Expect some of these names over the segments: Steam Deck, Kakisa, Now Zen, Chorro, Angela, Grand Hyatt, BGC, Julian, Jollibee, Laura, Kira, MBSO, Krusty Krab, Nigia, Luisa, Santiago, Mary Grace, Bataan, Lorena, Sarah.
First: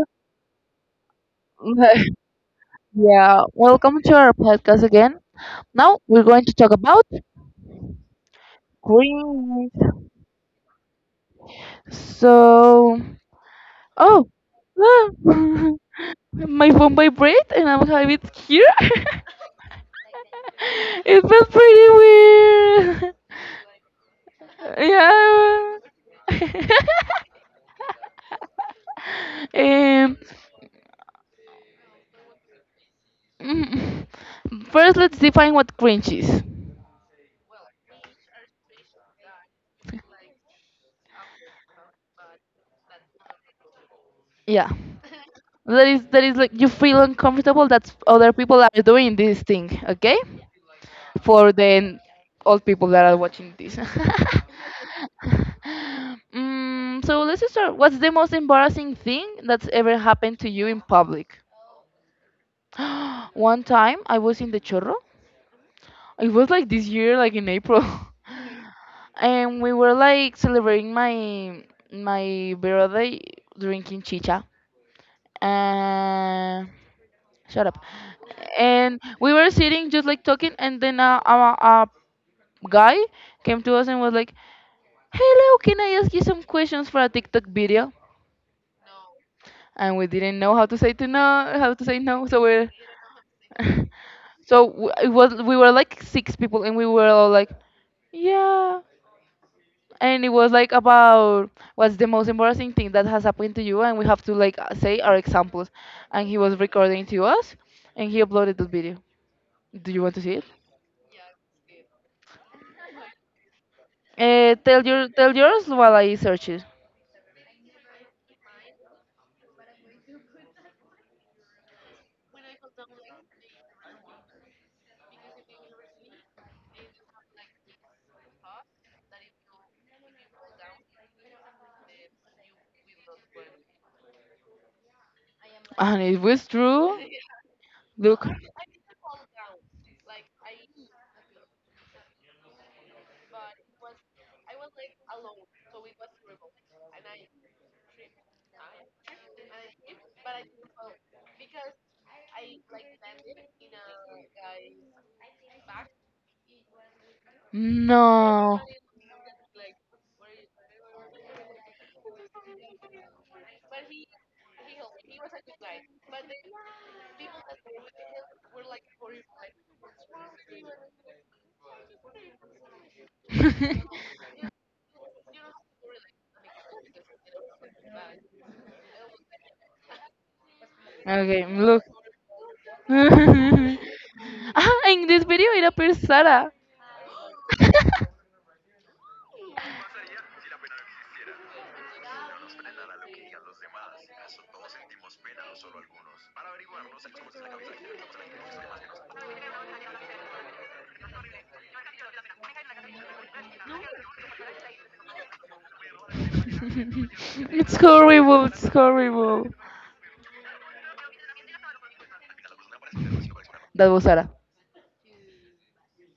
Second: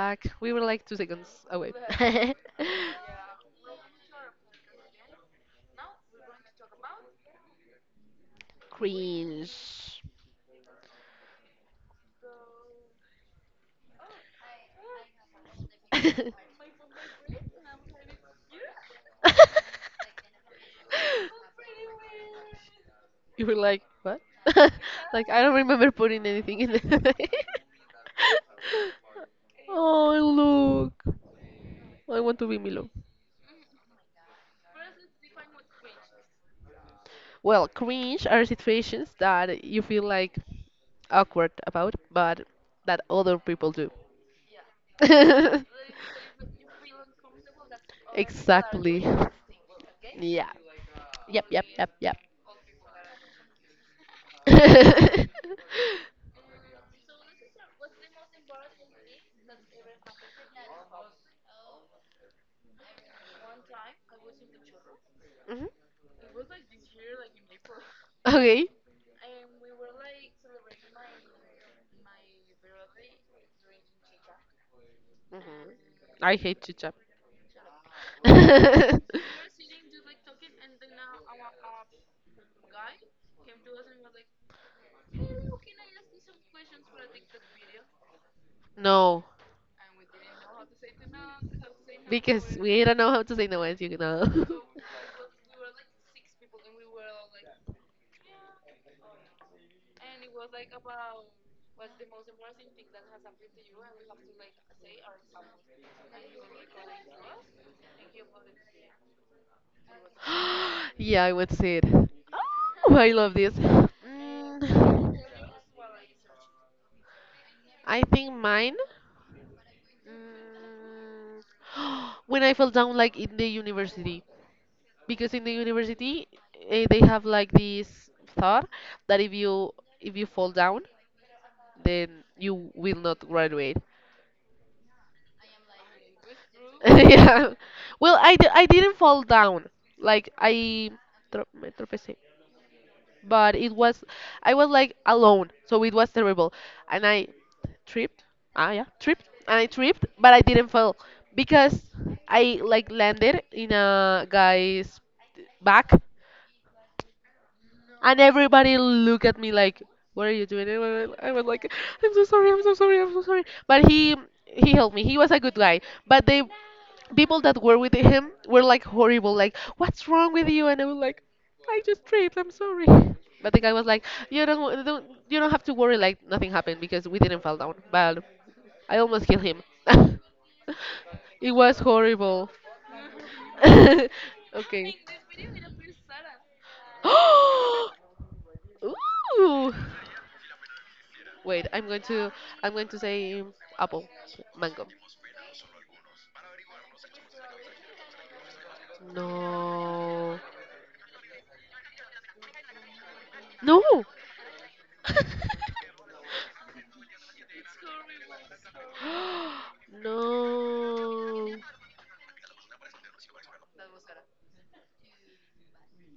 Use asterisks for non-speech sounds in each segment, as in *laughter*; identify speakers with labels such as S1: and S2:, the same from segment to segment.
S1: back. We were like 2 seconds away.
S2: *laughs*
S1: *laughs*
S2: Yeah, welcome to our podcast again. Now we're going to talk about
S1: Cringe.
S2: greens. So, oh, ah, *laughs*
S1: *laughs*
S2: my phone vibrate and I have it here. *laughs* It felt pretty
S1: You were like, what? *laughs* Like I
S2: weird.
S1: don't
S2: *laughs*
S1: remember putting anything in there. *laughs*
S2: Yeah. *laughs*
S1: Oh
S2: um,
S1: look, I want to be Milo.
S2: mm, first, let's define what cringe is.
S1: Well, cringe are situations that you feel like awkward about, but that other people do.
S2: Yeah. That is
S1: *laughs*
S2: like you feel uncomfortable that other people are
S1: Exactly.
S2: doing this thing, okay?
S1: Yeah. Yep,
S2: For
S1: yep, yep,
S2: the
S1: yep.
S2: old people that are watching this. *laughs*
S1: *laughs*
S2: So let's just start. What's the most embarrassing thing that's ever happened to you in public? *gasps* One time I was in the Chorro.
S1: Mhm.
S2: It was like this year, like in April,
S1: Okay.
S2: *laughs* and we were like celebrating my birthday drinking chicha.
S1: Hmm. I hate
S2: Uh,
S1: chit-chat.
S2: Shut up. And
S1: *laughs*
S2: we were sitting just like talking, and then a guy came to us and was like, "Hello, can I ask you some questions for a TikTok video?"
S1: No,
S2: And we didn't know how to say no. So
S1: because
S2: we're,
S1: we don't know how to say no as
S2: *laughs*
S1: you know.
S2: it was we were like six people, and we were all like,
S1: *laughs*
S2: yeah. And it was like about what's the most embarrassing thing that has happened to you, and we have to like say our examples. And he was recording to us, and he uploaded the video. Do you want to see it?
S1: Yeah, I would say it. Oh, I love this.
S2: Tell your
S1: Mm,
S2: tell yours while I search it.
S1: I think mine. Mm, *gasps* When I fell down, like in the university. Because in the university they have like this thought that if you fall down then you will not graduate.
S2: And it was
S1: *laughs*
S2: true.
S1: Yeah, well,
S2: Look,
S1: I didn't fall down. Like me tropecé, but it was I was like alone, so it was terrible. And I tripped. And I tripped, but I didn't fall because I like landed in a guy's back. And
S2: no.
S1: everybody look at me like, "What are you doing?" And I was like, "I'm so sorry. I'm so sorry. I'm so sorry." But he helped me. He was a good guy. But the people that were with him were like horrible. Like, "What's wrong with you?" And I was like, "I just tripped. I'm sorry." But the guy was like,
S2: *laughs*
S1: "You don't have to worry. Like nothing happened because we didn't fall down." But I almost killed him. *laughs*
S2: Okay,
S1: It was
S2: look.
S1: horrible.
S2: *laughs*
S1: *laughs*
S2: Ah,
S1: Okay.
S2: in this video it appears Sarah. *laughs*
S1: *gasps* Ooh. Wait, I'm going to say apple, mango. No. No.
S2: it's
S1: *gasps*
S2: horrible, it's horrible.
S1: No.
S2: That was Sarah.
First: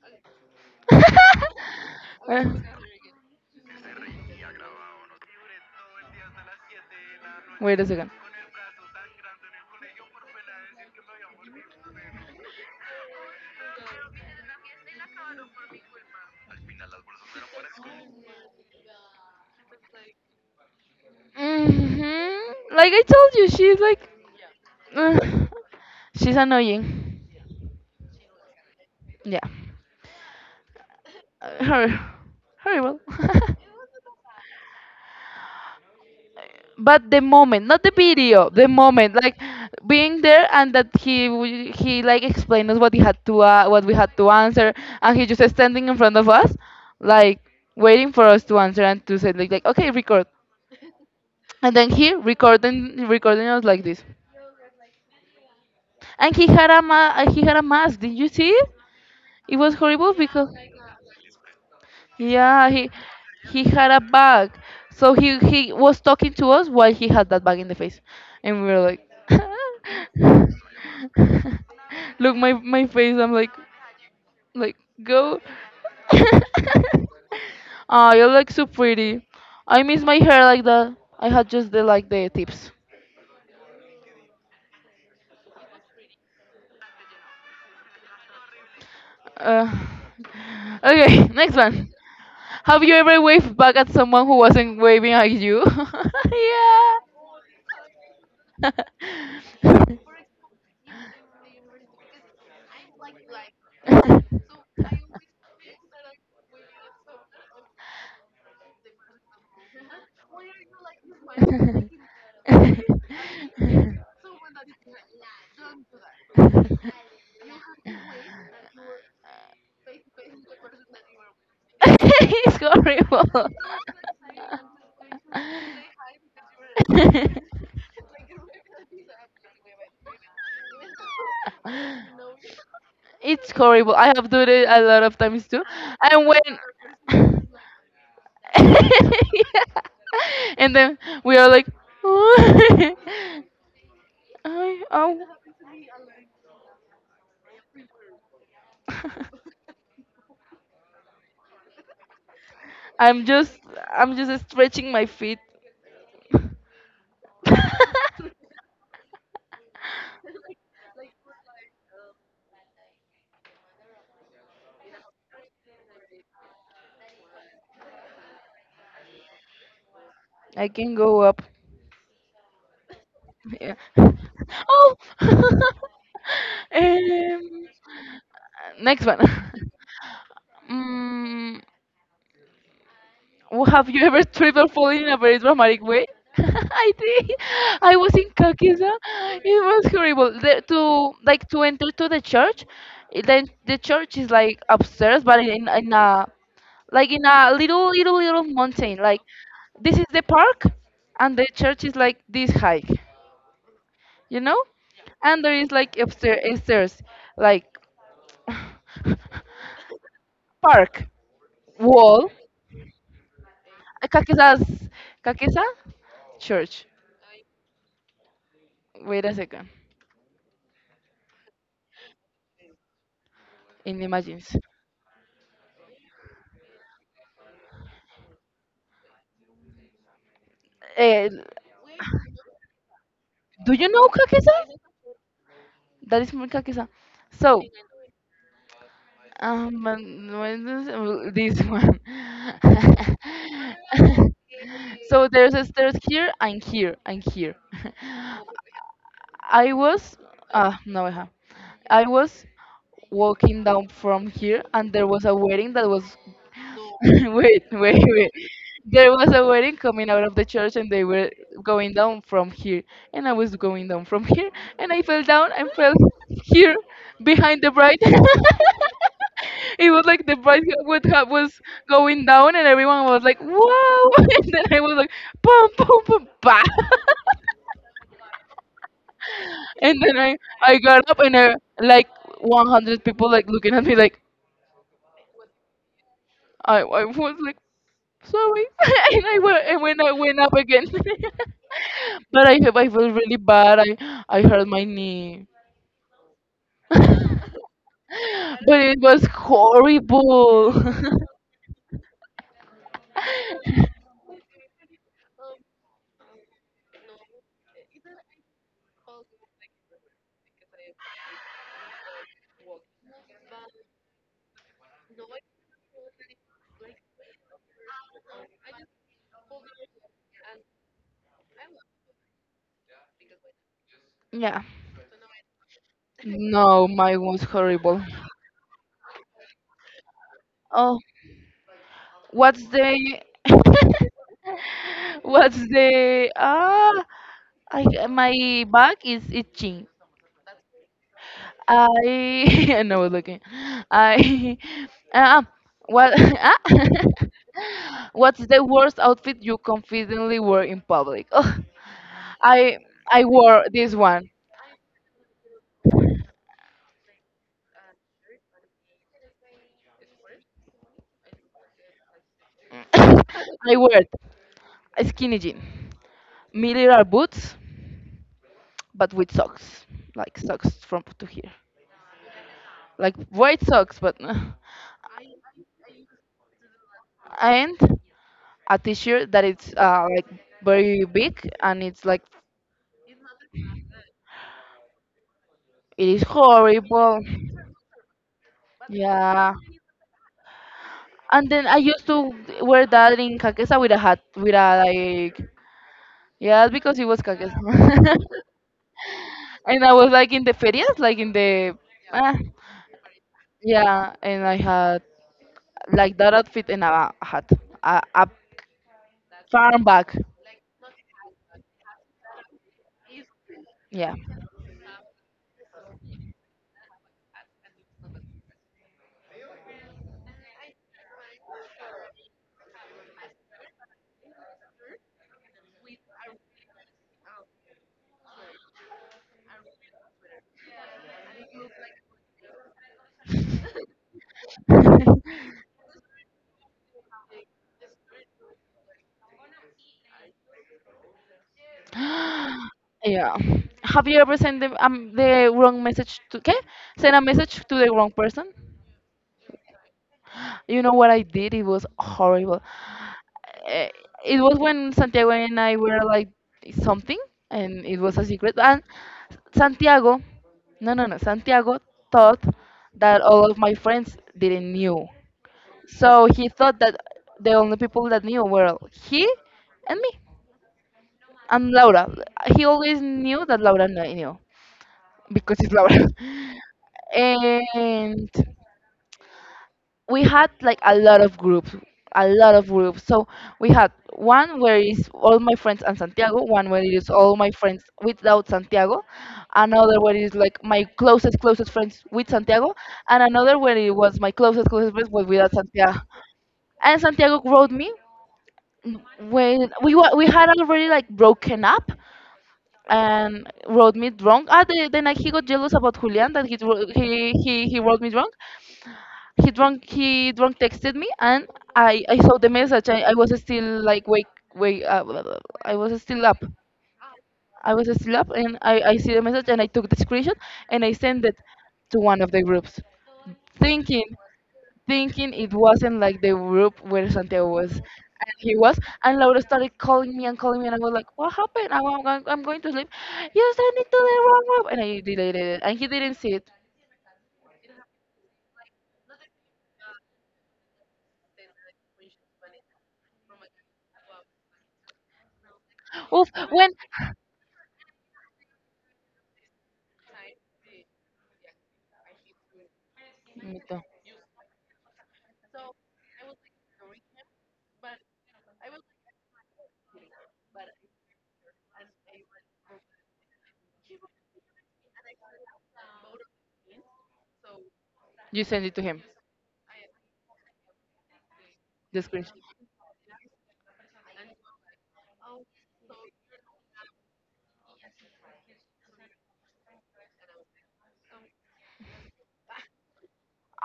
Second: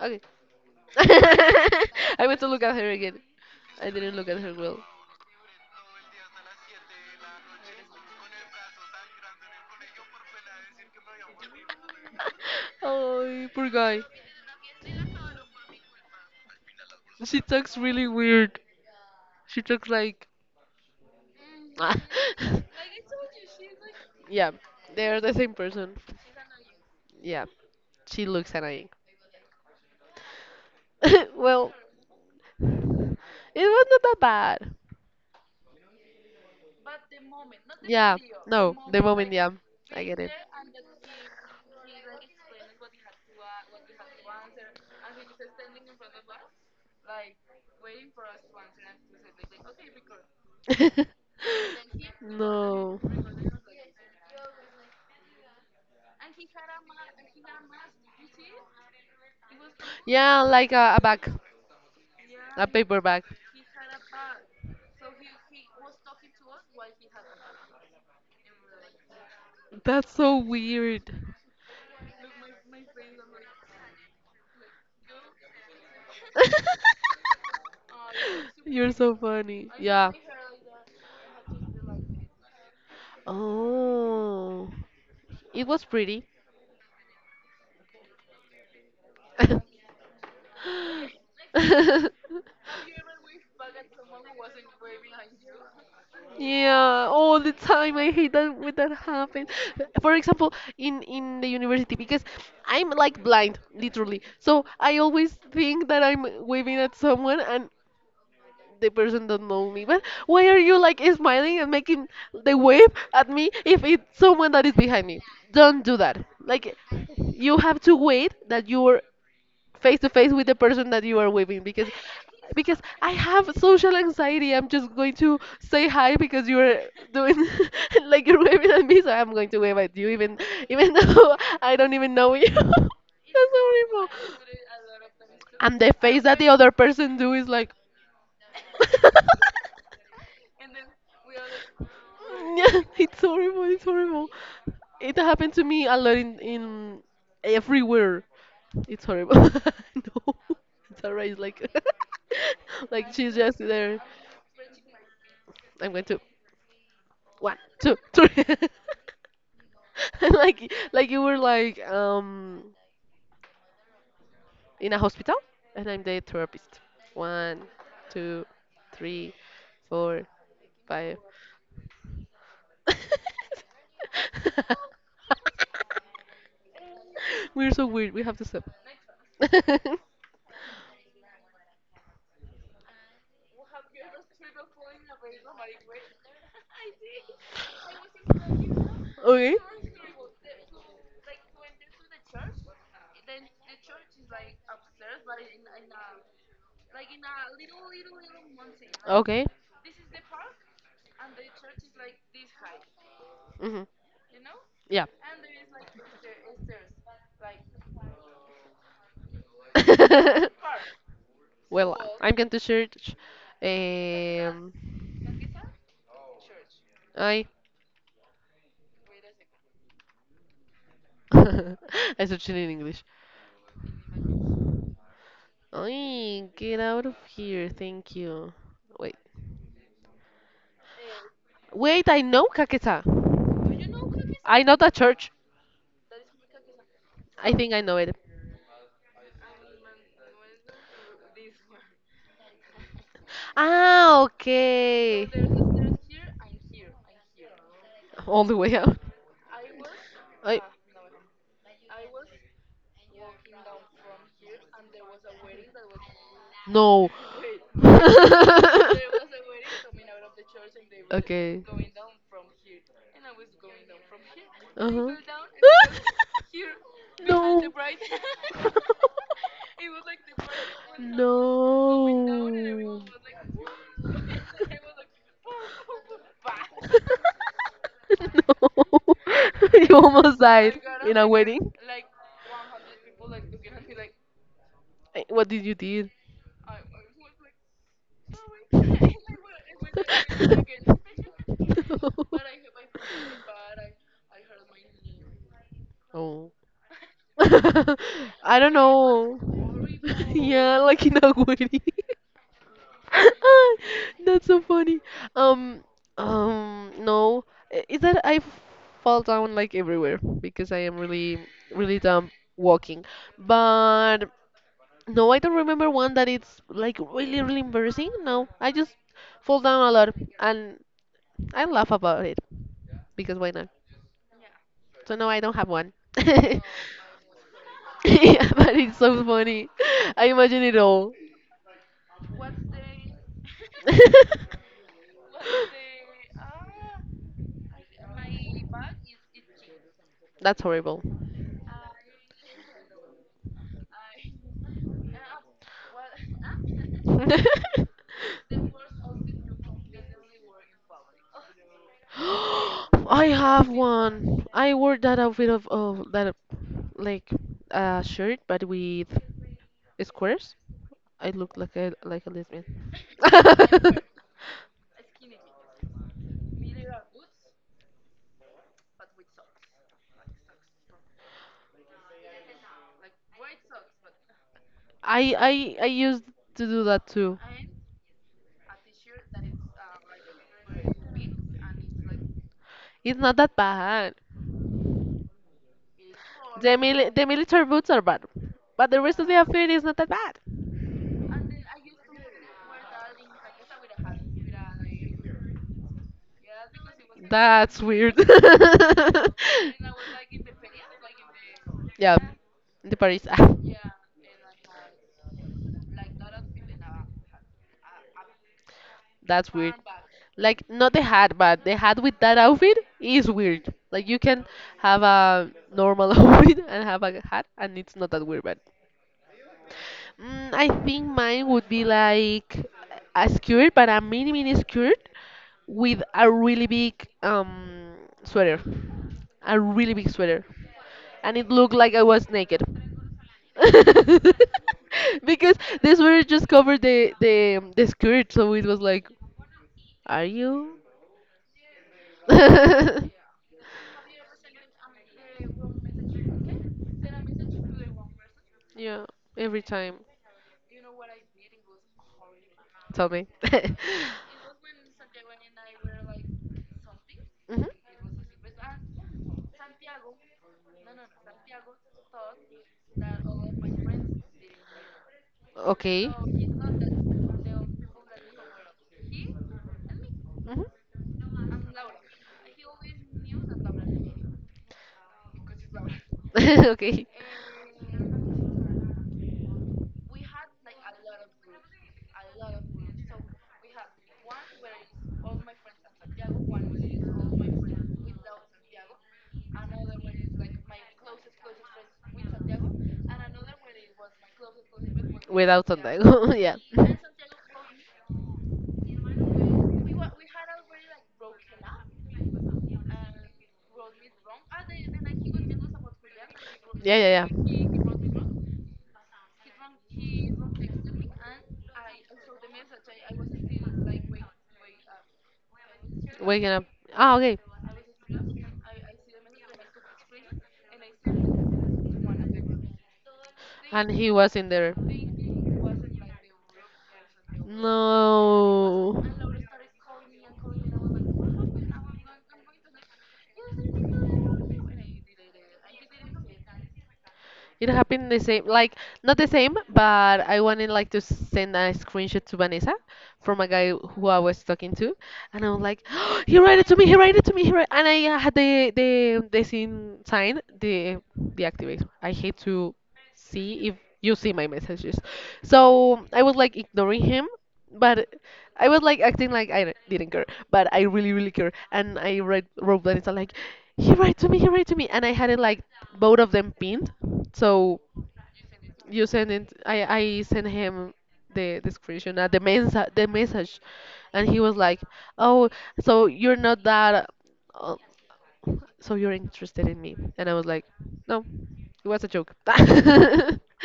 S1: Okay.
S2: *laughs*
S1: *laughs* I went
S2: Uh,
S1: to look at her again. I didn't look at her well. *laughs*
S2: Wait a second.
S1: Oh, poor guy. She talks really weird. She talks like
S2: Hmm.
S1: *laughs*
S2: Like I told you, she's like.
S1: yeah,
S2: *sighs*
S1: they're
S2: uh,
S1: the same person.
S2: she's annoying.
S1: Yeah, she looks annoying.
S2: Yeah.
S1: *laughs*
S2: uh,
S1: Well,
S2: hor- Horrible.
S1: it was not that bad.
S2: *laughs* But the moment, not the
S1: Yeah,
S2: video, the
S1: no, the
S2: moment,
S1: moment,
S2: like
S1: yeah, I get
S2: being
S1: it.
S2: there and that he like explained us what he had to what we had to answer, and he just standing in front of us, like waiting for us to answer and to say like okay record,
S1: *laughs*
S2: and then he
S1: No.
S2: recording us like this, and he had a he had a mask. Did you see it? It was horrible
S1: Yeah,
S2: because.
S1: like a bag, a
S2: Yeah,
S1: paper bag.
S2: he had a bag. So he was talking to us while he had that bag in the face, and we were like,
S1: That's so
S2: *laughs*
S1: weird.
S2: look my face. I'm like go.
S1: *laughs*
S2: *laughs* Ah, you look so
S1: You're so
S2: pretty.
S1: funny.
S2: I miss
S1: Yeah.
S2: my hair like that. I had just the like the tips.
S1: Oh, it was pretty.
S2: Uh, *laughs* okay, *laughs* next one.
S1: *laughs* *laughs*
S2: Have you ever waved back at someone who wasn't waving at you? *laughs*
S1: Yeah, all the time. I hate that when that happens.
S2: Yeah.
S1: For
S2: *laughs*
S1: example, in the university, because I'm like blind, literally. So I
S2: *laughs*
S1: always think that I'm waving at someone and the person don't know me. But why are you like smiling and making the wave at me if it's someone that is behind me? Don't do that. Like you have to wait that you are face to face with the person that you are waving because
S2: it's
S1: I
S2: horrible.
S1: have social anxiety. I'm just going to say hi because you're doing *laughs* like you're waving at me, so I'm going to wave at you even *laughs* though I don't even know you. *laughs* That's
S2: It's
S1: so
S2: horrible. I
S1: horrible.
S2: have done it a lot of times too.
S1: And the face
S2: And
S1: that
S2: when
S1: the other person do is like
S2: *laughs* yeah.
S1: *laughs*
S2: And then we are like,
S1: yeah,
S2: *laughs*
S1: it's horrible, it's horrible.
S2: "Ay, ow."
S1: It happened to me a lot in everywhere. It's horrible. *laughs*
S2: *laughs*
S1: No. It's alright. Like *laughs* like
S2: I'm
S1: she's just
S2: just
S1: there.
S2: I'm just stretching my feet.
S1: I'm going to one, two, three.
S2: *laughs*
S1: *laughs* And like you were like in a hospital and I'm the therapist. One, two, three, four,
S2: I can
S1: five.
S2: go up. Yeah.
S1: *laughs*
S2: Oh. *laughs* um,
S1: We're so weird. We have to stop.
S2: Next one. *laughs*
S1: *laughs*
S2: Mm, Well, have you ever tripped or fallen in a very dramatic way? *laughs* I did. I was in Kakisa.
S1: Okay.
S2: It was horrible. To like to enter to the church, then the church is like upstairs, but in a like in a little mountain. Like
S1: Okay.
S2: this is the park, and the church is like this high,
S1: Hmm,
S2: you know,
S1: yeah.
S2: and there is like upstairs, stairs, like *laughs*
S1: *laughs*
S2: park
S1: Well,
S2: wall
S1: I'm going to search.
S2: Kakesa's
S1: Um,
S2: Kakesa Church.
S1: I.
S2: Wait a second.
S1: *laughs* I searched it in English.
S2: In Imagines.
S1: Oi, get out of here. Thank you. Wait.
S2: Eh,
S1: Wait, I know Kaketa.
S2: do you know Kakesa?
S1: I know that church.
S2: That is from Kakesa.
S1: I
S2: So,
S1: think I know it.
S2: when this one.
S1: Ah,
S2: *laughs*
S1: okay.
S2: So there's a stairs here and here and here. *laughs*
S1: All the way out.
S2: I was,
S1: I
S2: ah, no, I have. I was walking down from here, and there was a wedding that was *laughs*
S1: no.
S2: Wait, wait,
S1: *laughs*
S2: wait. There was a wedding coming out of the church and they were
S1: Okay.
S2: going down from here. And I was going down from here and I
S1: Uh-huh.
S2: fell down and fell
S1: *laughs*
S2: here
S1: No.
S2: behind the bride. *laughs* It was
S1: *laughs*
S2: like the bride would have, was
S1: No,
S2: going
S1: no.
S2: down and everyone was like, wow. *laughs* And then I was like, boom, boom, boom, bah. *laughs*
S1: *laughs* You
S2: And then
S1: almost
S2: I
S1: died
S2: got
S1: in
S2: up
S1: a
S2: and
S1: wedding.
S2: like 100 people like looking at me like,
S1: What did you do?
S2: I was like, sorry. *laughs* And I went and when I went up again, *laughs* but i
S1: *laughs*
S2: i felt really bad. I hurt my knee.
S1: Oh.
S2: *laughs* But
S1: *laughs* I don't
S2: it was
S1: know. *laughs*
S2: horrible.
S1: Yeah, like in a wedding. *laughs* That's so funny. Um, no, is that I fall down like everywhere because I am really, really dumb walking. But no, I don't remember one that it's like really, really embarrassing. No, I just fall down a lot and I laugh about it because why not?
S2: *laughs* Yeah.
S1: So no, I don't have one. *laughs*
S2: No, mine was horrible.
S1: Yeah, but it's so funny. I imagine it
S2: Oh,
S1: all.
S2: what's the *laughs*
S1: *laughs*
S2: what's the ah my back is itching.
S1: That's horrible.
S2: I *laughs* and I was looking. I *laughs* uh, what *laughs* ah? *laughs* What's
S1: *laughs*
S2: the worst outfit you confidently wear in public? Oh,
S1: *gasps*
S2: I I
S1: I
S2: wore
S1: have
S2: this one.
S1: one.
S2: *laughs*
S1: I wore that outfit of that, like a shirt but with squares. I looked like a lesbian.
S2: *coughs* I
S1: *laughs*
S2: wore it. A skinny jean, military boots, but with socks, like socks from to here, like white socks, but *laughs*
S1: I used to do that too.
S2: and a t-shirt that it's like very big and it's like
S1: It's not that bad.
S2: it is
S1: The mili
S2: horrible.
S1: the military boots are bad, but the rest of the
S2: Yeah,
S1: outfit is not that bad.
S2: and then I used to wear that in Kakesa with a hat, with a like, yeah, because it was Kakesa.
S1: That's weird. *laughs*
S2: *laughs* And I was like in the ferias, like in the,
S1: Yeah,
S2: ah,
S1: the Paris. *laughs* Ah.
S2: yeah, and I had like that outfit and a hat, a
S1: That's weird.
S2: farm bag,
S1: Like not the hat, but the hat with that outfit is weird. Like
S2: yeah.
S1: you can have a normal *laughs* outfit and have a hat, and it's not that weird. But I think mine would be like a skirt, but a mini mini skirt with a really big sweater, a really big sweater, and it looked like I was naked. *laughs*
S2: *gasps*
S1: Because this sweater just covered the skirt, so it was like, are you? *laughs*
S2: *laughs*
S1: Yeah,
S2: Yeah. Have you ever sent the wrong message to, okay? Send a message to the wrong person?
S1: yeah, every time.
S2: You know what I did? It was horrible.
S1: Tell me.
S2: Eh,
S1: *laughs*
S2: It was when Santiago and I were like something,
S1: Mhm.
S2: and it was a secret. And Santiago, no, no, no, Santiago thought that all of my friends didn't knew.
S1: Okay.
S2: So he thought that the only people that knew were he and me
S1: Mhm.
S2: and Laura. He always knew that knew because it's Laura.
S1: *laughs* Okay.
S2: *laughs* And we had like a lot of groups, a lot of groups. So we had one where is all my friends and Santiago, one where it is all my friends without Santiago, another where it is like my closest friends with Santiago, and another where it was my closest friends but without
S1: Without
S2: Santiago.
S1: Santiago, *laughs* yeah.
S2: And Santiago wrote me when we had already like broken up and wrote me drunk. Ah, then he got jealous about Julian that
S1: Yeah, yeah,
S2: he wrote me
S1: yeah.
S2: drunk, he drunk texted me and I saw the message. I was still like wake wake blah, blah, blah. I was still up.
S1: Waking up. Okay.
S2: I was still up and I see the message and I took the screenshot and I sent it to one of the groups
S1: And
S2: thinking
S1: he was in there.
S2: thinking it wasn't like the group where Santiago was and he was
S1: No.
S2: and Laura started calling me and I was like what happened I'm going to sleep. You sent it to the wrong group and I deleted it and he didn't see it.
S1: It happened the same, like not the same, but I wanted like to send a screenshot to Vanessa from a guy who I was talking to, and I was like, *gasps*
S2: Oof,
S1: he wrote it
S2: when
S1: to me, he wrote it to me, he wrote, and I had the scene sign the deactivate. I hate to
S2: Me
S1: see if
S2: too.
S1: you see my messages, so I was like ignoring him, but I was like acting like didn't care, but I really, really care. And I read wrote that it's like, he write to me, he write to me, and I had it like both of them pinned. So
S2: You send it to him.
S1: you send it, I sent him the
S2: The
S1: description, the
S2: screenshot.
S1: mensa the message, and he was like, oh, so you're not that, uh, so you're interested in me, and I was like, no, it was a joke.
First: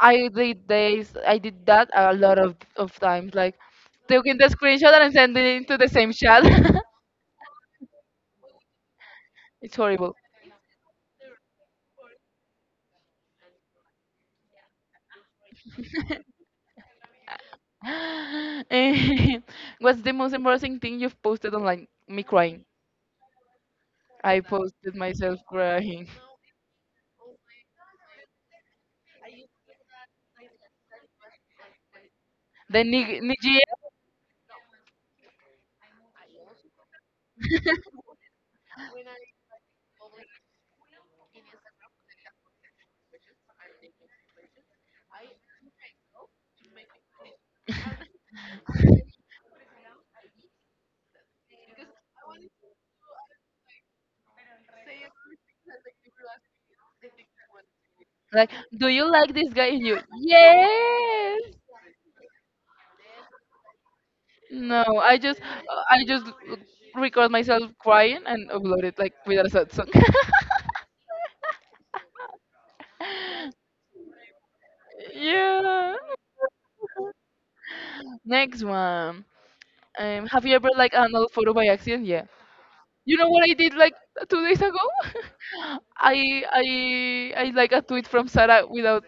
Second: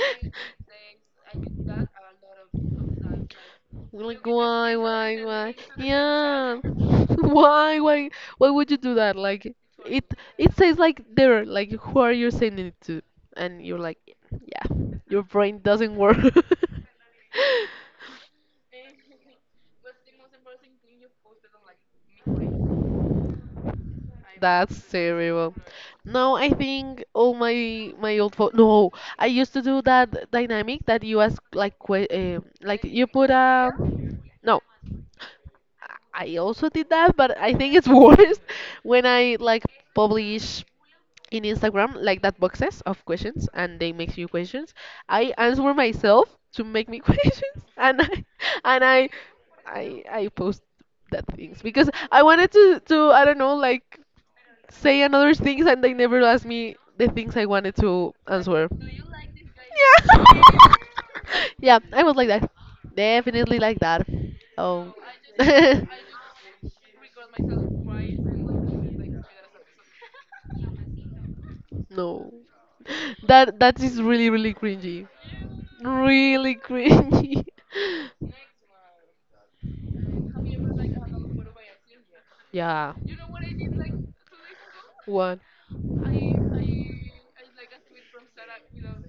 S2: I did this. I did that
S1: *laughs* *laughs*
S2: a lot of times. Like
S1: Like
S2: taking the screenshot and
S1: why,
S2: sending
S1: why?
S2: it to the same chat.
S1: Yeah. *laughs* Why, why, why would you do that? Like
S2: *laughs* It's
S1: it,
S2: horrible.
S1: it
S2: *gasps*
S1: says like there, like who are you sending it to? And you're like, yeah, your brain doesn't work.
S2: *laughs* What's the most embarrassing thing you've posted online? Me crying.
S1: *laughs*
S2: I
S1: That's
S2: posted myself
S1: terrible.
S2: crying. *laughs*
S1: No, I think all my old phone. No, I used to do that dynamic that you ask like que like
S2: Then
S1: you put
S2: Nigia,
S1: a no. I also did that, but I think it's worse *laughs* when I like publish in Instagram like that boxes of questions and they make you questions. I answer myself to make me *laughs* questions and and I I post that things because I wanted to I don't know, like say another things and they never ask me the things I wanted to
S2: like,
S1: answer.
S2: do you like this guy? And you,
S1: Yeah.
S2: yes.
S1: *laughs* Yeah, I was like that. Definitely like that.
S2: No,
S1: Oh.
S2: I
S1: *laughs*
S2: just record myself crying and upload it like with a sad song. *laughs*
S1: No. That is really really cringy.
S2: Yeah.
S1: Really cringy. *laughs*
S2: Next one. Have you ever like another photo by accident? Yeah.
S1: Yeah.
S2: You know what I did like 2 days ago?
S1: One.
S2: *laughs* I like a tweet from Sarah without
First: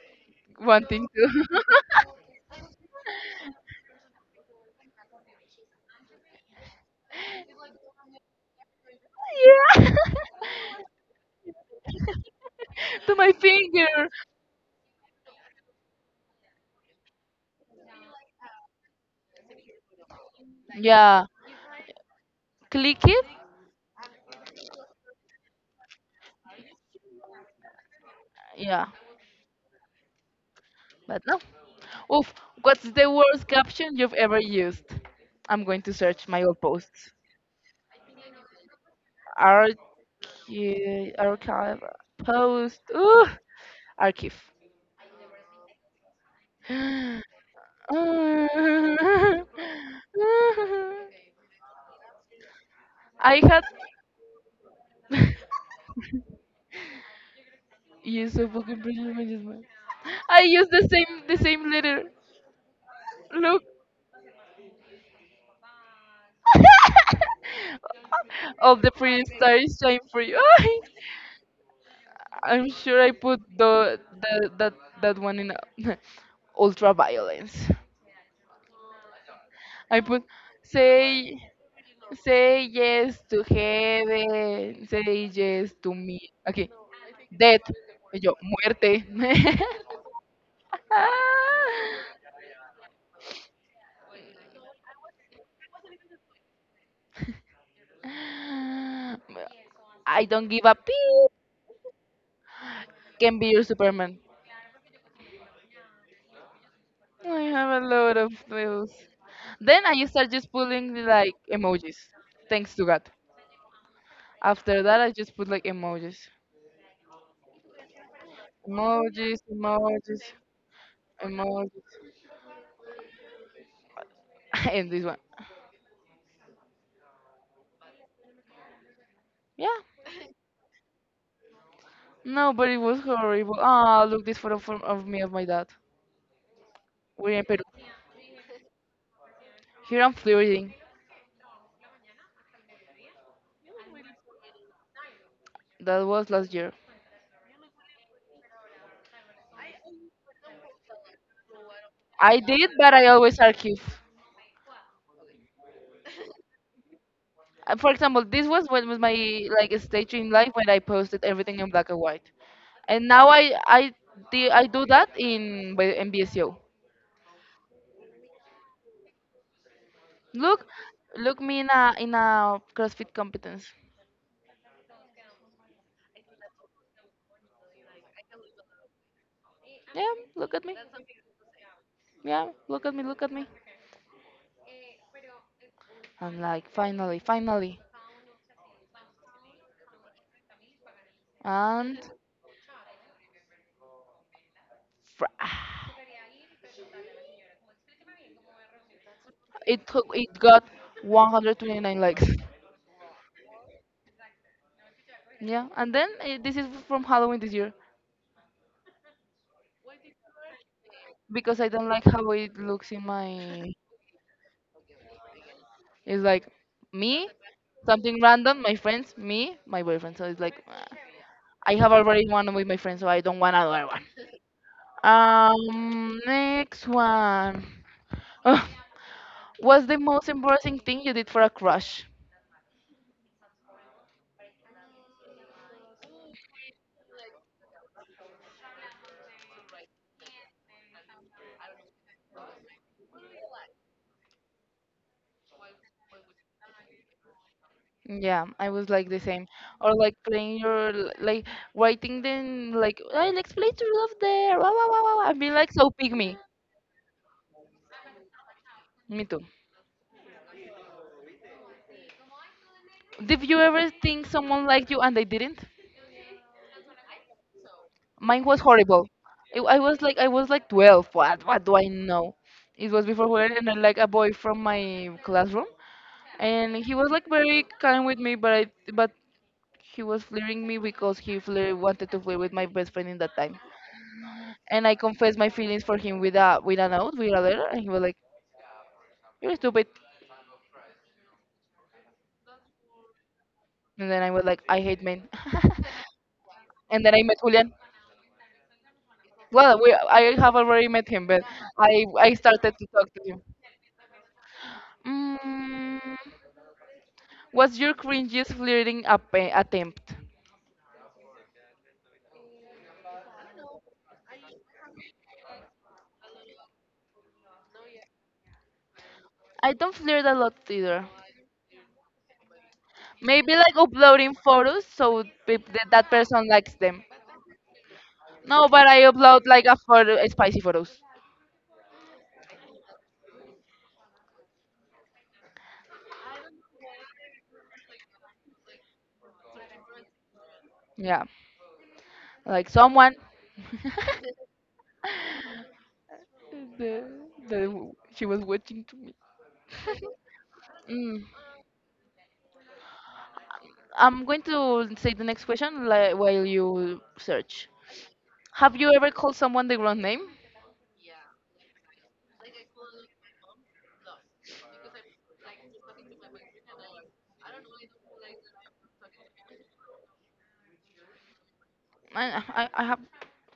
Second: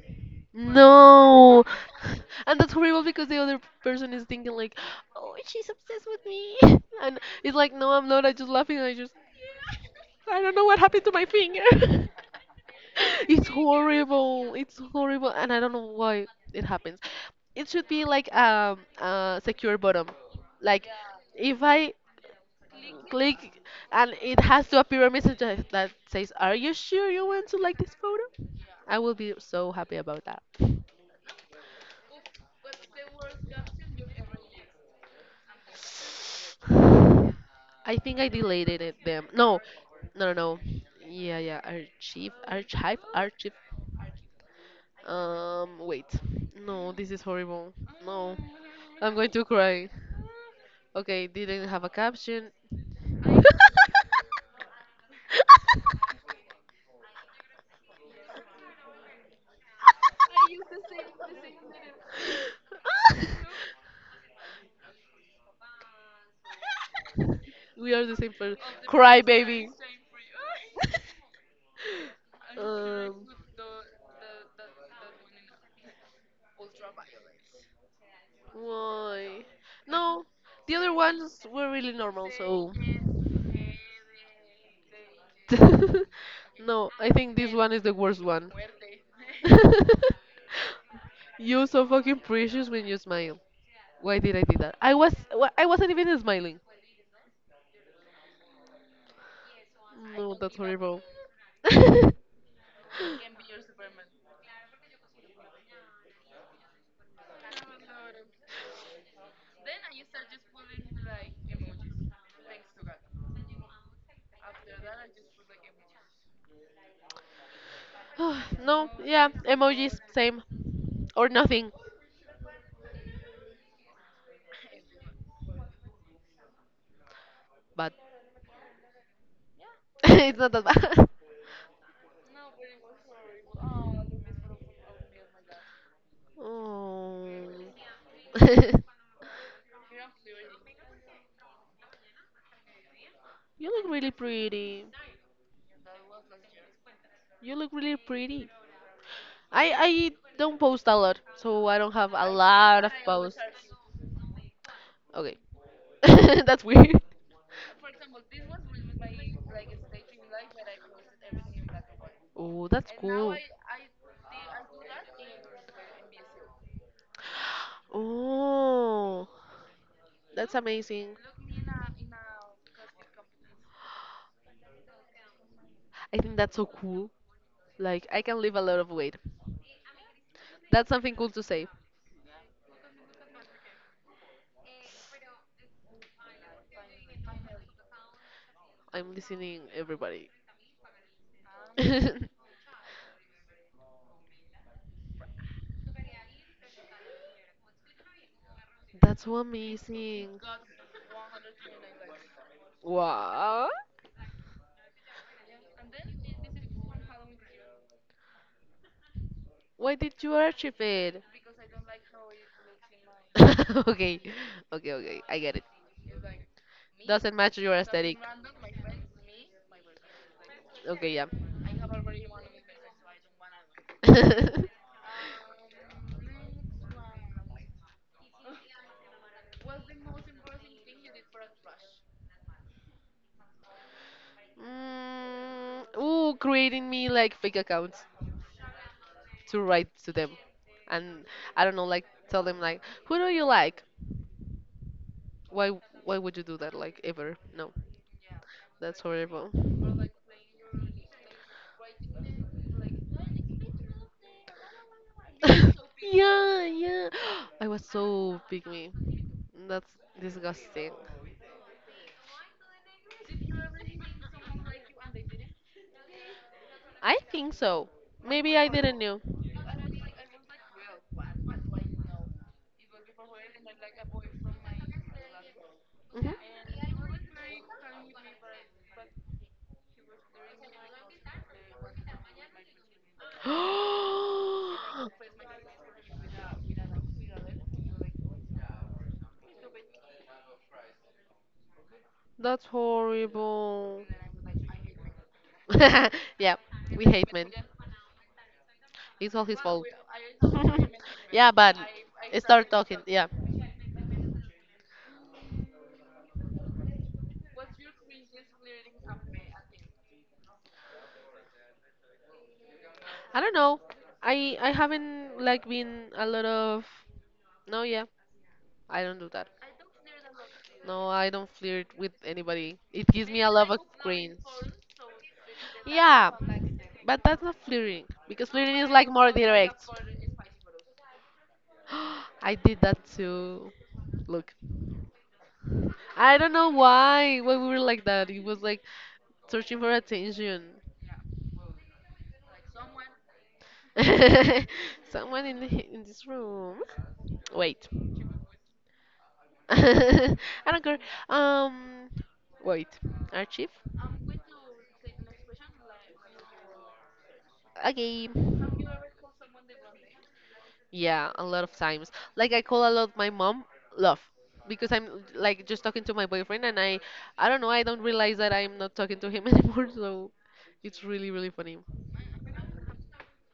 S2: wanting to.
S1: No, *laughs* and that's horrible because the other person is thinking like, "Oh, she's obsessed with me," *laughs* and it's like, "No, I'm not. I just laughing. I just,
S2: *laughs* Yeah.
S1: I don't know what happened to my finger." *laughs*
S2: *laughs* To my
S1: It's
S2: finger.
S1: horrible. It's horrible, and I don't know why it happens. It should be like a secure bottom, like
S2: Yeah,
S1: if I
S2: click it.
S1: click and it has to appear a message that says, "Are you sure you want to like this photo?"
S2: Yeah,
S1: I will be so happy about that.
S2: but no. Oof, what's the worst caption you've ever used? I'm going to search my old post.
S1: I think I deleted it, them. No,
S2: Archive,
S1: no, no, no. Yeah, yeah.
S2: archive
S1: Archive,
S2: post.
S1: archive,
S2: Ooh,
S1: archive.
S2: archive.
S1: Wait. No, this is horrible. No,
S2: *laughs*
S1: I'm going to cry. Okay, didn't have a caption.
S2: I
S1: *laughs*
S2: had you so fucking brilliant. My just went. I used the same letter. Look,
S1: We are the same person.
S2: all the
S1: Cry,
S2: pretty
S1: baby.
S2: stars
S1: *laughs*
S2: shine for you. *laughs* I'm sure I
S1: Um.
S2: put the that that one in *laughs* ultra violence.
S1: Why?
S2: I put
S1: No, the other
S2: say
S1: ones were really normal,
S2: say
S1: so.
S2: yes to heaven, say yes to
S1: *laughs*
S2: me. Okay,
S1: No, I think this
S2: death.
S1: one is the
S2: Y
S1: worst
S2: yo
S1: one.
S2: muerte. *laughs*
S1: *laughs* You're so fucking precious when you smile. Why did I do that? I wasn't even smiling.
S2: I
S1: No,
S2: don't
S1: that's
S2: give a
S1: horrible. *laughs*
S2: pee.
S1: *sighs*
S2: Can be your Superman. I have a lot of those. Then I start just pulling like emojis. Thanks to God. After that, I just put like emojis.
S1: No, yeah,
S2: Emojis,
S1: emojis
S2: emojis,
S1: same or nothing,
S2: emojis. *laughs* And this one.
S1: but *laughs*
S2: Yeah.
S1: it's not that bad. *laughs*
S2: No, but it was horrible. Ah, look this photo of me of my dad.
S1: Oh.
S2: We're in Peru. Here I'm
S1: *laughs*
S2: flirting.
S1: You look really pretty.
S2: That was last year.
S1: You look really pretty. I don't post a lot, so I don't have a
S2: I did,
S1: lot
S2: but
S1: of
S2: I always
S1: posts.
S2: archive.
S1: Okay. *laughs* That's weird.
S2: For example, this was when was my like stage in life when I posted everything in black and white,
S1: Oh, that's
S2: and now
S1: cool.
S2: I do that in by MBSO.
S1: Oh, that's
S2: Look,
S1: amazing.
S2: look me in a CrossFit competence.
S1: I think that's so cool. Like, I can lose a lot of weight.
S2: Yeah, look at me.
S1: That's something cool to say.
S2: Yeah, look at me. And like finally.
S1: I'm listening, everybody. *laughs*
S2: And
S1: That's
S2: fra- *sighs*
S1: so
S2: it
S1: amazing.
S2: got 129 likes.
S1: Wow.
S2: Yeah, and then this is from Halloween this year
S1: Why did you archive it?
S2: because I don't like how it looks in my
S1: *laughs* Okay, okay, okay. I get it.
S2: it's like me,
S1: Doesn't match your aesthetic.
S2: something random, my friends, me, my boyfriend. So it's like ah.
S1: Okay, yeah.
S2: I have already one with my friends, so I don't want another one.
S1: *laughs* mm,
S2: Next one. *laughs* What's the most embarrassing thing you did for a crush?
S1: ooh, creating me like fake accounts to write to them, and I don't know, like tell them like, who do you like? Why, why would you do that? Like ever? No,
S2: Yeah, I was
S1: that's
S2: like the same.
S1: horrible.
S2: Or like playing like writing then like I an explator love there. Wow, wow, wow, wow. I've been like so
S1: *laughs*
S2: pick me.
S1: Yeah, yeah. *gasps* I was so pygmy.
S2: Me too.
S1: That's disgusting.
S2: Did you ever think someone liked you and they didn't?
S1: I think so.
S2: Mine
S1: Maybe
S2: was
S1: I didn't
S2: horrible.
S1: know.
S2: I was like 12. What do I know? It was before Julian and I like a boy from my classroom,
S1: Mhm.
S2: and he was like very kind with me, but he was flirting me because he flir wanted to flirt with my best friend in that time. And I
S1: *gasps*
S2: confessed my feelings for him with a note, with a letter, and he was like, "You're stupid,"
S1: That's horrible.
S2: and then I was like, "I hate men," *laughs*
S1: *laughs* Yeah, we
S2: and then I
S1: hate
S2: met
S1: men.
S2: Julian.
S1: It's all his fault.
S2: I have
S1: *laughs*
S2: already met him, but
S1: Yeah, but
S2: I
S1: start
S2: started to
S1: talking.
S2: talk to
S1: Yeah.
S2: him. Mm, what's your cringiest attempt?
S1: I don't know. I haven't like been a lot of no yeah, I don't do that.
S2: I don't flirt a lot either.
S1: No, I don't flirt with anybody. It gives me a
S2: Maybe
S1: lot
S2: like
S1: of
S2: uploading
S1: cringe.
S2: photos so that
S1: Yeah,
S2: person likes them.
S1: but that's not flirting because
S2: No,
S1: flirting
S2: but
S1: is
S2: I
S1: like more
S2: upload like a
S1: direct.
S2: photo, spicy photos.
S1: *gasps* I did that too. Look, I don't know why we were like that. It was like searching for attention.
S2: Yeah, like someone.
S1: *laughs* Someone in the, in this
S2: *laughs*
S1: room.
S2: The,
S1: Wait.
S2: the, she was watching to me.
S1: *laughs* I don't care.
S2: Mm.
S1: Um, Wait, archive.
S2: I'm going to say the next question like, while you search.
S1: Okay.
S2: Have you ever called someone the wrong name?
S1: Yeah, a lot of times. Like I call a lot my mom love because I'm like just talking to my boyfriend and I don't know, I don't realize that I'm not talking to him *laughs* anymore, so it's really really funny.
S2: I have.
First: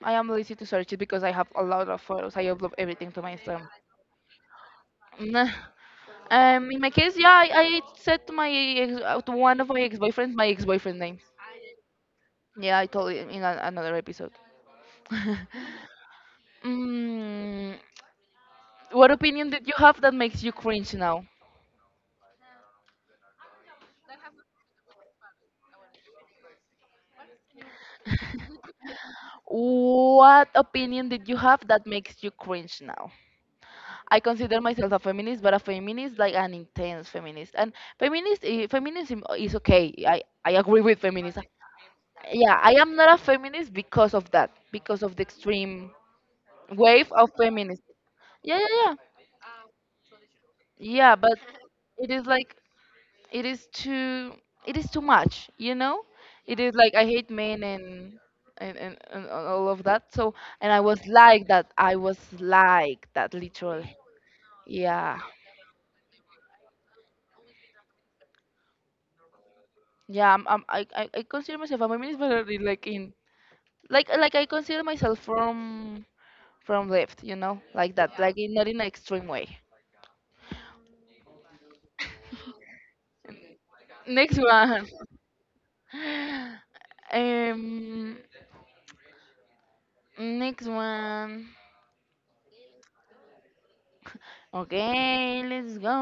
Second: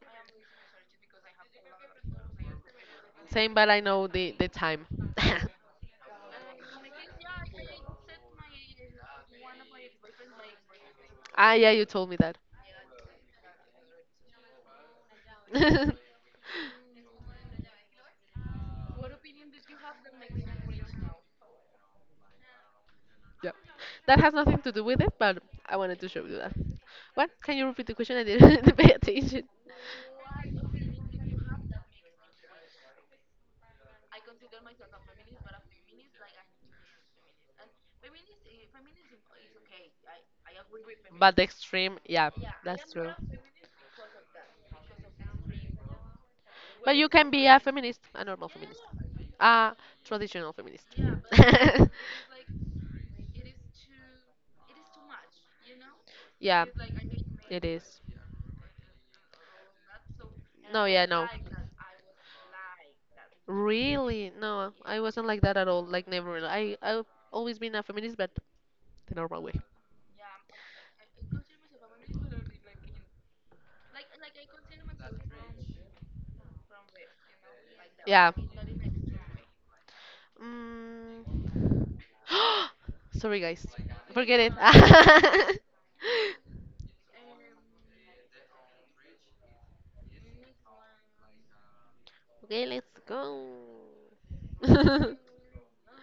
S2: I am lazy to search it because I have a lot of photos. I upload everything to my
S1: Same,
S2: Instagram.
S1: but I know the time. *laughs*
S2: Nah. In my case, yeah, I said to my ex, to one of my ex-boyfriends my ex-boyfriend name.
S1: Ah, yeah, you told me that.
S2: Yeah, I told it in another episode. *laughs*
S1: *laughs*
S2: mm, what opinion did you have that makes you cringe now?
S1: Yeah. That has nothing to do with it, but I wanted to show you that. What? Can you repeat the question? I didn't *laughs* pay attention.
S2: What opinion did you have that makes you cringe now? I consider myself a feminist, but a feminist like an intense feminist. And feminism is okay. I agree with
S1: But the
S2: feminism.
S1: extreme, yeah,
S2: Yeah, I
S1: that's
S2: am
S1: true.
S2: not a feminist because of that, because of the extreme
S1: But you
S2: wave of
S1: can be a
S2: feminism.
S1: feminist, a normal
S2: Yeah, yeah,
S1: feminist,
S2: yeah,
S1: a traditional feminist.
S2: yeah. But
S1: *laughs*
S2: it is like it is too it is too much, you know, it
S1: Yeah,
S2: is like I hate men
S1: it is.
S2: and and all of that. so and i
S1: No,
S2: was
S1: yeah, no.
S2: like that I was like that literally,
S1: Really? No, I
S2: yeah.
S1: wasn't like that at all. Like never. Really. I I've always been a feminist, but the normal way.
S2: Yeah, I I consider myself I'm a feminist, but already, like in like like I consider myself from left, you know, like that,
S1: Yeah.
S2: like in, not in an extreme way.
S1: Mm, *gasps* sorry, guys.
S2: Next
S1: Forget it.
S2: one. *laughs* um next one.
S1: *laughs* Okay, let's go. *laughs*
S2: Okay, let's go.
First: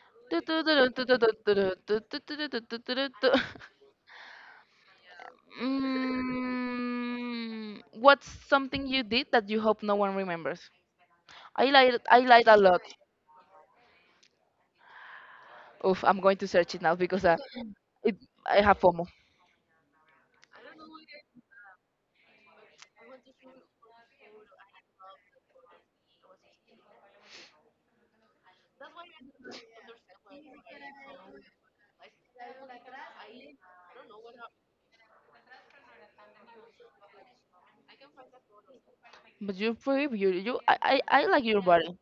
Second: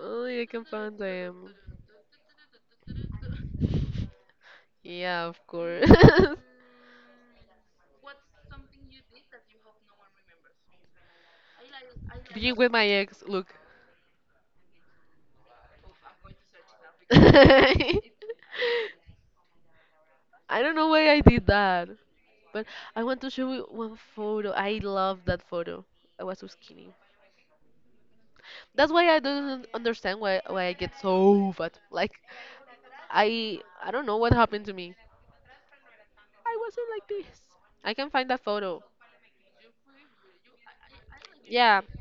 S1: Oh,
S2: Tu,
S1: I
S2: tu,
S1: can
S2: tu,
S1: find
S2: tu, tu, tu, tu,
S1: them.
S2: tu, tu, tu, tu, tu, tu, tu, tu, tu. *laughs*
S1: Yeah, of course. *laughs*
S2: Mm, what's something you did that you hope no one remembers? I lied. I lied a
S1: Being with
S2: lot.
S1: my ex, look.
S2: Oof, I'm going to search it now
S1: *laughs*
S2: because
S1: I
S2: it, I have FOMO.
S1: don't know why I did that. But I want to show you one photo. I love that photo. I was so skinny. That's why I don't understand why I get so fat. Like I don't know what happened to me. I wasn't like this. I can find that photo.
S2: But you're pretty beautiful. I like your
S1: Yeah.
S2: body,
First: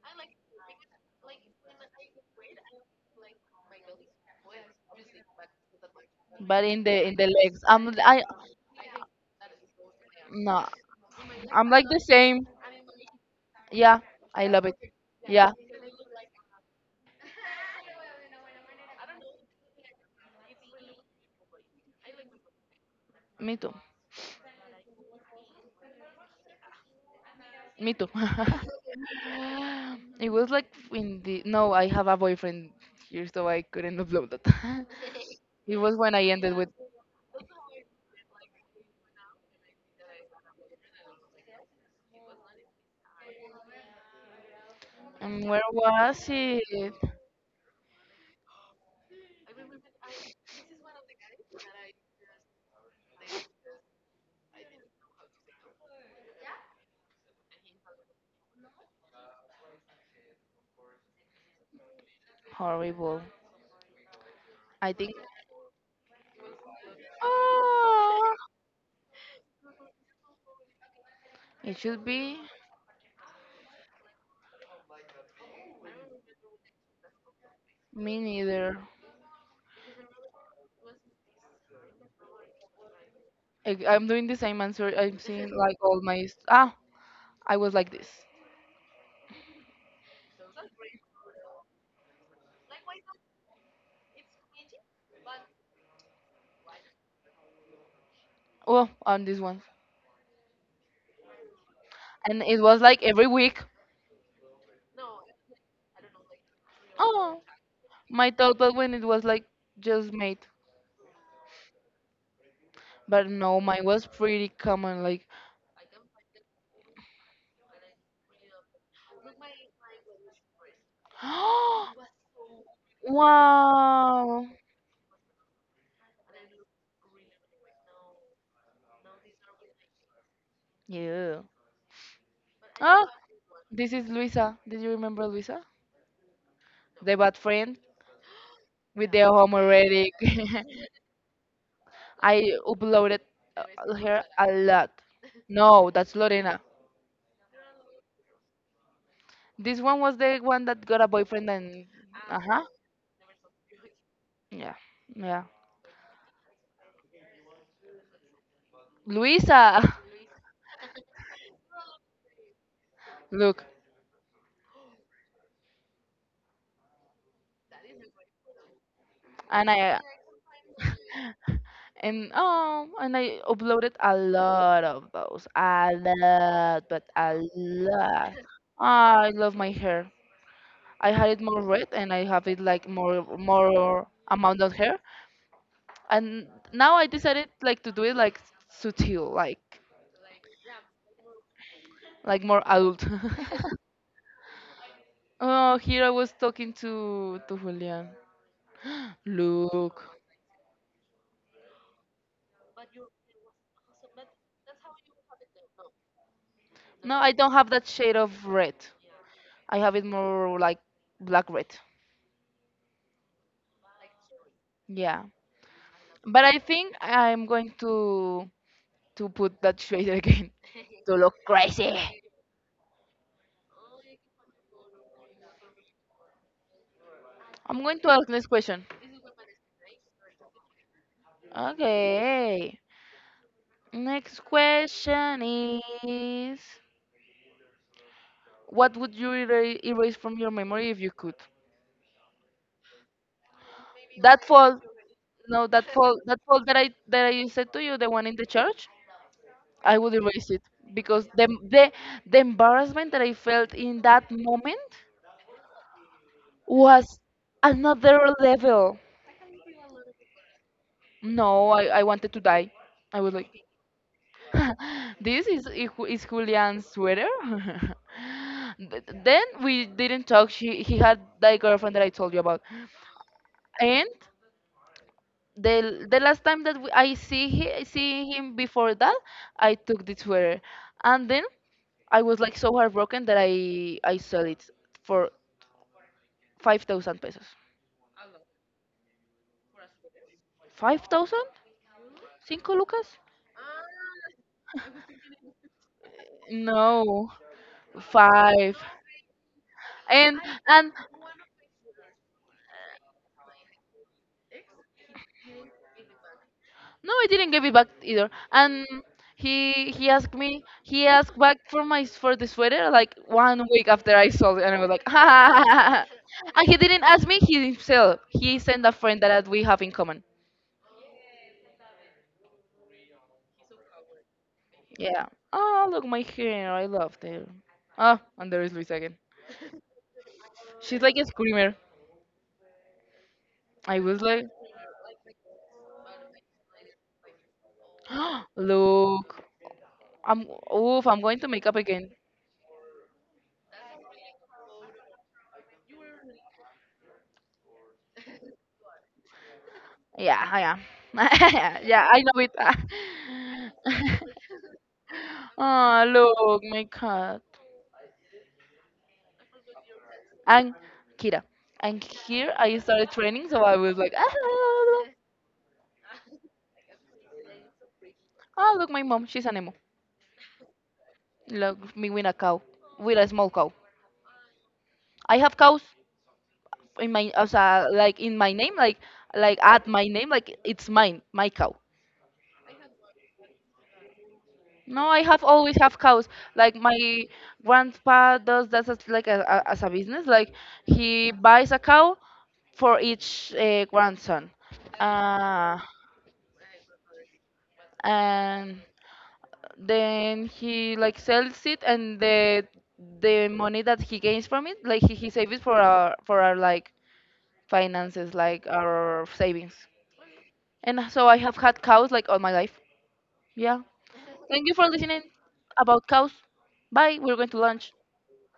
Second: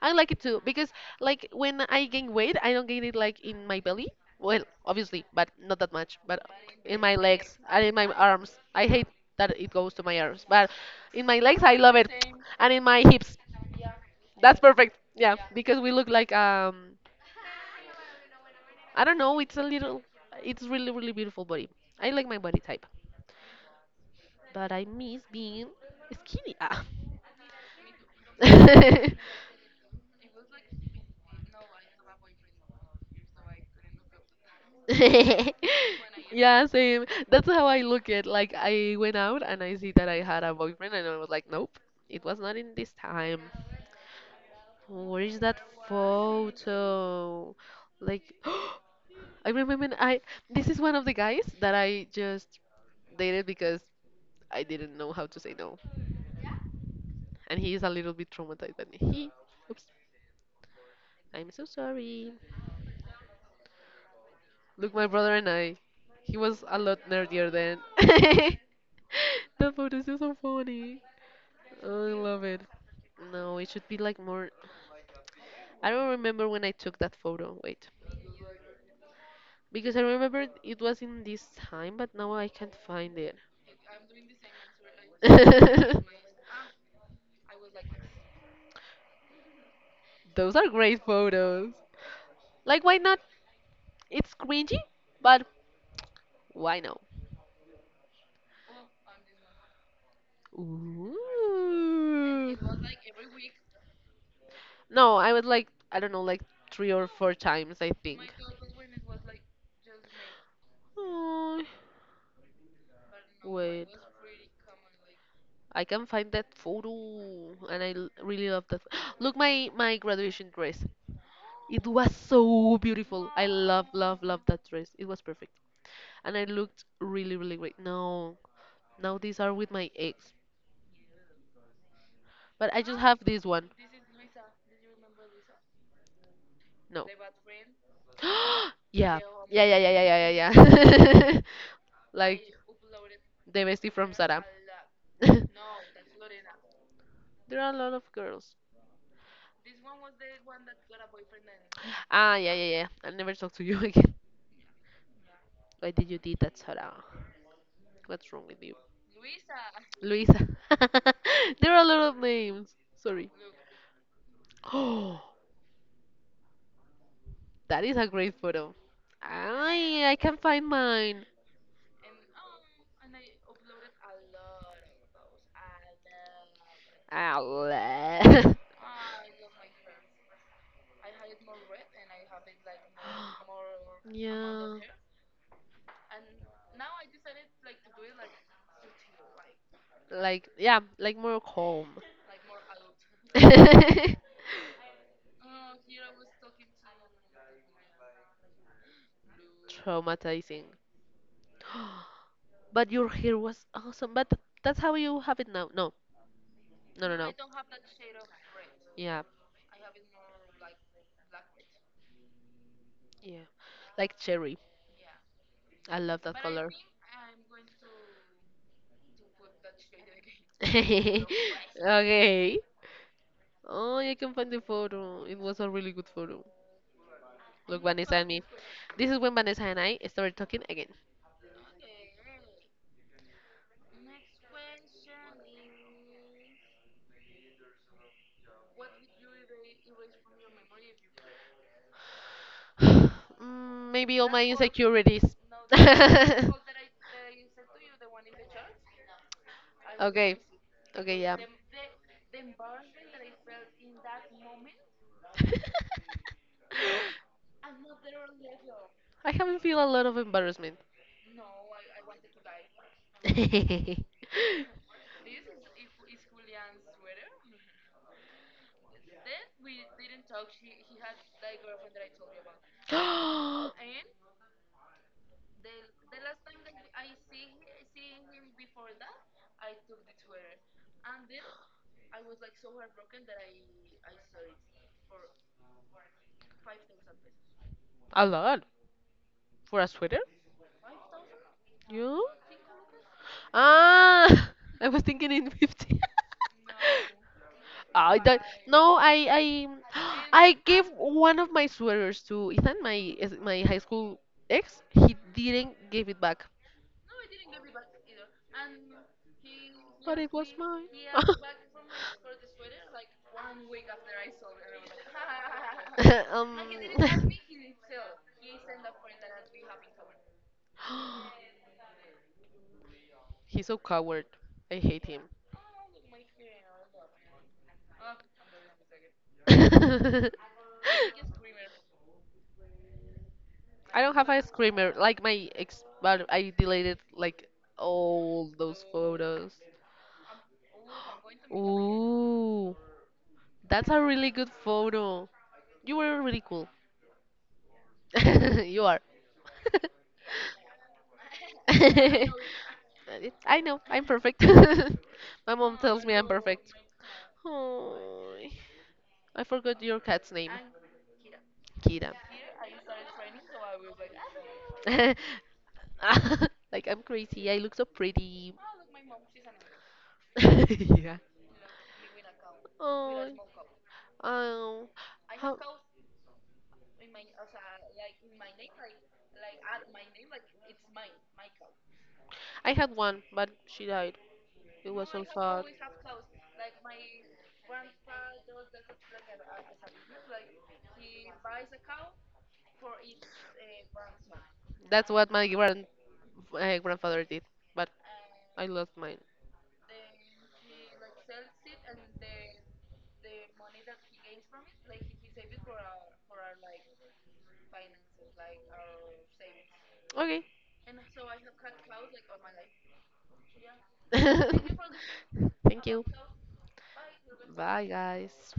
S1: I like it too because like when I gain weight, I don't gain it like in my belly. Well, obviously, but not that much. But
S2: but in
S1: in
S2: the in
S1: my
S2: the
S1: legs
S2: legs,
S1: and
S2: I'm
S1: in my
S2: I
S1: arms. I hate that it goes to my arms,
S2: no,
S1: but in my legs
S2: I'm
S1: I
S2: like
S1: love
S2: the
S1: it.
S2: same.
S1: *tsk* And in my hips.
S2: Yeah, I
S1: That's
S2: love it.
S1: perfect. Yeah,
S2: Yeah.
S1: because we look like I don't know. It's a little. It's really really beautiful body. I like my body type,
S2: Me too.
S1: but I miss being skinny. Ah.
S2: Me too. *laughs* It was like in the no, I have a boyfriend here, so I couldn't upload that. *laughs* It was when I
S1: *laughs*
S2: ended
S1: Yeah,
S2: with.
S1: same. That's how I look at. Like I went out and I see that I had a boyfriend, and I was like, nope, it was not in this time. Where is that
S2: Where was it?
S1: photo? Like, *gasps* I remember I. This is one of the guys that I just dated because I didn't know how to say no. And he is a little bit traumatized. And he, oops, I'm so sorry.
S2: Horrible. I
S1: Look, my
S2: think.
S1: brother and I, he was a lot nerdier then.
S2: Ah,
S1: *laughs* That photo is *laughs* so funny.
S2: it should
S1: Oh, I
S2: be.
S1: love it. No, it should be like more. I don't remember when I took that photo. Wait,
S2: Me neither.
S1: because I remember it was in this time, but now I can't find it.
S2: I'm doing the same answer. I'm seeing like all
S1: *laughs*
S2: ah. I was like this.
S1: Those are great photos. Like, why not? It's cringy, but why no?
S2: Oh, on this one,
S1: Ooh.
S2: and it was like every week.
S1: No, I was like, I don't know, like three or four
S2: Oh,
S1: times, I think.
S2: my thought, but when it was like just made.
S1: Oh,
S2: But no, mine
S1: wait.
S2: was pretty common. Like,
S1: I can find that photo, and I really love that. *gasps* Look, my graduation dress. It
S2: *gasps*
S1: was so beautiful. I love, love, love
S2: wow.
S1: that dress. It was perfect, and I looked really, really great. No, now these are with my ex,
S2: Yeah.
S1: but I just
S2: Oh,
S1: have this one.
S2: this is Luisa. Did you remember Luisa?
S1: No.
S2: The bad friend
S1: *gasps*
S2: with
S1: Yeah.
S2: the
S1: Yeah, yeah, yeah,
S2: homoerotic.
S1: yeah, yeah, yeah,
S2: *laughs*
S1: yeah. *laughs* Like
S2: I uploaded
S1: the
S2: uh,
S1: bestie from
S2: her
S1: Sara.
S2: a lot.
S1: *laughs* There
S2: No, that's Lorena.
S1: are a lot of girls.
S2: This one was the one that got a boyfriend and.
S1: Ah,
S2: Uh
S1: yeah,
S2: huh.
S1: yeah, yeah. I'll never talk to you *laughs* again.
S2: Yeah. Yeah.
S1: Why did you did that, Sara? What's wrong with you?
S2: Luisa!
S1: Luisa. *laughs* There are a lot of names. Sorry.
S2: *laughs* Look.
S1: Oh, *gasps* that is a great photo.
S2: And I.
S1: I
S2: *laughs*
S1: I can find mine.
S2: And oh, and I uploaded a lot of those. A lot, but a
S1: Ow.
S2: lot.
S1: *gasps*
S2: I love my hair. I had it more red and I have it like more
S1: *laughs*
S2: amount of
S1: Yeah.
S2: hair. And now I decided like to do it like subtle, like
S1: Like yeah, like more calm.
S2: like more adult.
S1: *laughs*
S2: *laughs* Oh, here I was talking to Julian. Look.
S1: Traumatizing. *gasps* But your hair was awesome. But that's how you have it now. No, no, no,
S2: No,
S1: no.
S2: I don't have that shade of red.
S1: Yeah,
S2: I have it more like black red.
S1: yeah, like cherry.
S2: Yeah.
S1: I love that
S2: But I
S1: color.
S2: think I'm going to put that shade again
S1: *laughs*
S2: *laughs* to
S1: Okay.
S2: look crazy.
S1: Oh, you can find the photo. It was a really good photo.
S2: I'm
S1: Look,
S2: going to
S1: Vanessa and
S2: ask
S1: me.
S2: next question.
S1: This is when Vanessa and I started talking again.
S2: Okay. Next question is what would you erase from your memory if you could?
S1: *sighs* Mm, maybe all my
S2: That fall
S1: insecurities.
S2: no that
S1: *laughs*
S2: fall that I said to you, the one in the church, I would
S1: Okay.
S2: erase it
S1: Okay,
S2: because
S1: yeah.
S2: the embarrassment that I felt in that moment
S1: *laughs*
S2: was another level.
S1: I haven't feel a lot of embarrassment.
S2: No, I wanted to die. I was like
S1: *gasps* *laughs*
S2: *laughs* this is Julian's sweater. *laughs* Then we didn't talk. She he had that girlfriend that I told you about, and the last time that we, I see he, see him before that, I took the sweater, and then I was like so heartbroken that I sold it for 5,000 pesos.
S1: A lot for a sweater?
S2: 5,000?
S1: You?
S2: Cinco lucas?
S1: Ah, *laughs* I was thinking in 50. *laughs*
S2: No,
S1: I don't.
S2: five.
S1: No, I *gasps*
S2: And
S1: I gave
S2: and
S1: one of my sweaters to Ethan, my my high school ex. He didn't give it back,
S2: No, I didn't give it back either. And he he
S1: but it
S2: asked
S1: was
S2: me
S1: mine.
S2: he asked back for the sweater like one week after I
S1: *laughs*
S2: sold it, and I was like, *laughs* ha,
S1: *laughs* um.
S2: and he
S1: *gasps*
S2: didn't ask
S1: *laughs*
S2: me. He himself he sent a friend that we have in common.
S1: He's so coward. I hate him.
S2: Yeah. Oh look, my hair. I love it. Ah, and there is Luis again.
S1: *laughs* I
S2: She's like a screamer. I
S1: don't
S2: was
S1: have a
S2: like,
S1: screamer. Like my ex, but I deleted like all
S2: *gasps*
S1: those
S2: look,
S1: photos.
S2: I'm oof. I'm going to
S1: *gasps*
S2: make up again.
S1: Ooh, that's a really good photo. You were really cool. *laughs* You are.
S2: Yeah, I am. *laughs* Yeah, I
S1: *laughs*
S2: know
S1: It's, I know, I'm
S2: it.
S1: perfect.
S2: *laughs*
S1: *laughs* My mom
S2: Ah,
S1: tells me I'm
S2: look,
S1: perfect.
S2: my cat.
S1: Aw. I forgot your cat's name.
S2: And Kira. And
S1: Kira.
S2: here I started training, so I was like, look,
S1: *laughs* Like I'm crazy. I look so pretty.
S2: ah, look my mom, she's an emo.
S1: *laughs* Yeah.
S2: Look, me with a cow, with a
S1: Oh.
S2: small cow.
S1: Um.
S2: I have
S1: How?
S2: cows in my, like in my name, like at my name, like it's mine, my cow.
S1: I had one, but she died. It was
S2: No, I
S1: so
S2: have
S1: sad.
S2: always have cows. Like my grandpa does that as like as a business. Like he buys a cow for each grandson.
S1: That's what my
S2: Uh,
S1: grandfather did, but I
S2: and
S1: lost mine.
S2: then he like sells it, and the money that he gains from it, like he saves it for our like finances, like our savings.
S1: Okay.
S2: And so I have had cows like all my life. Yeah, thank you
S1: *laughs*
S2: for listening
S1: Thank you.
S2: about cows. Bye, we're going to
S1: Bye,
S2: lunch.
S1: guys.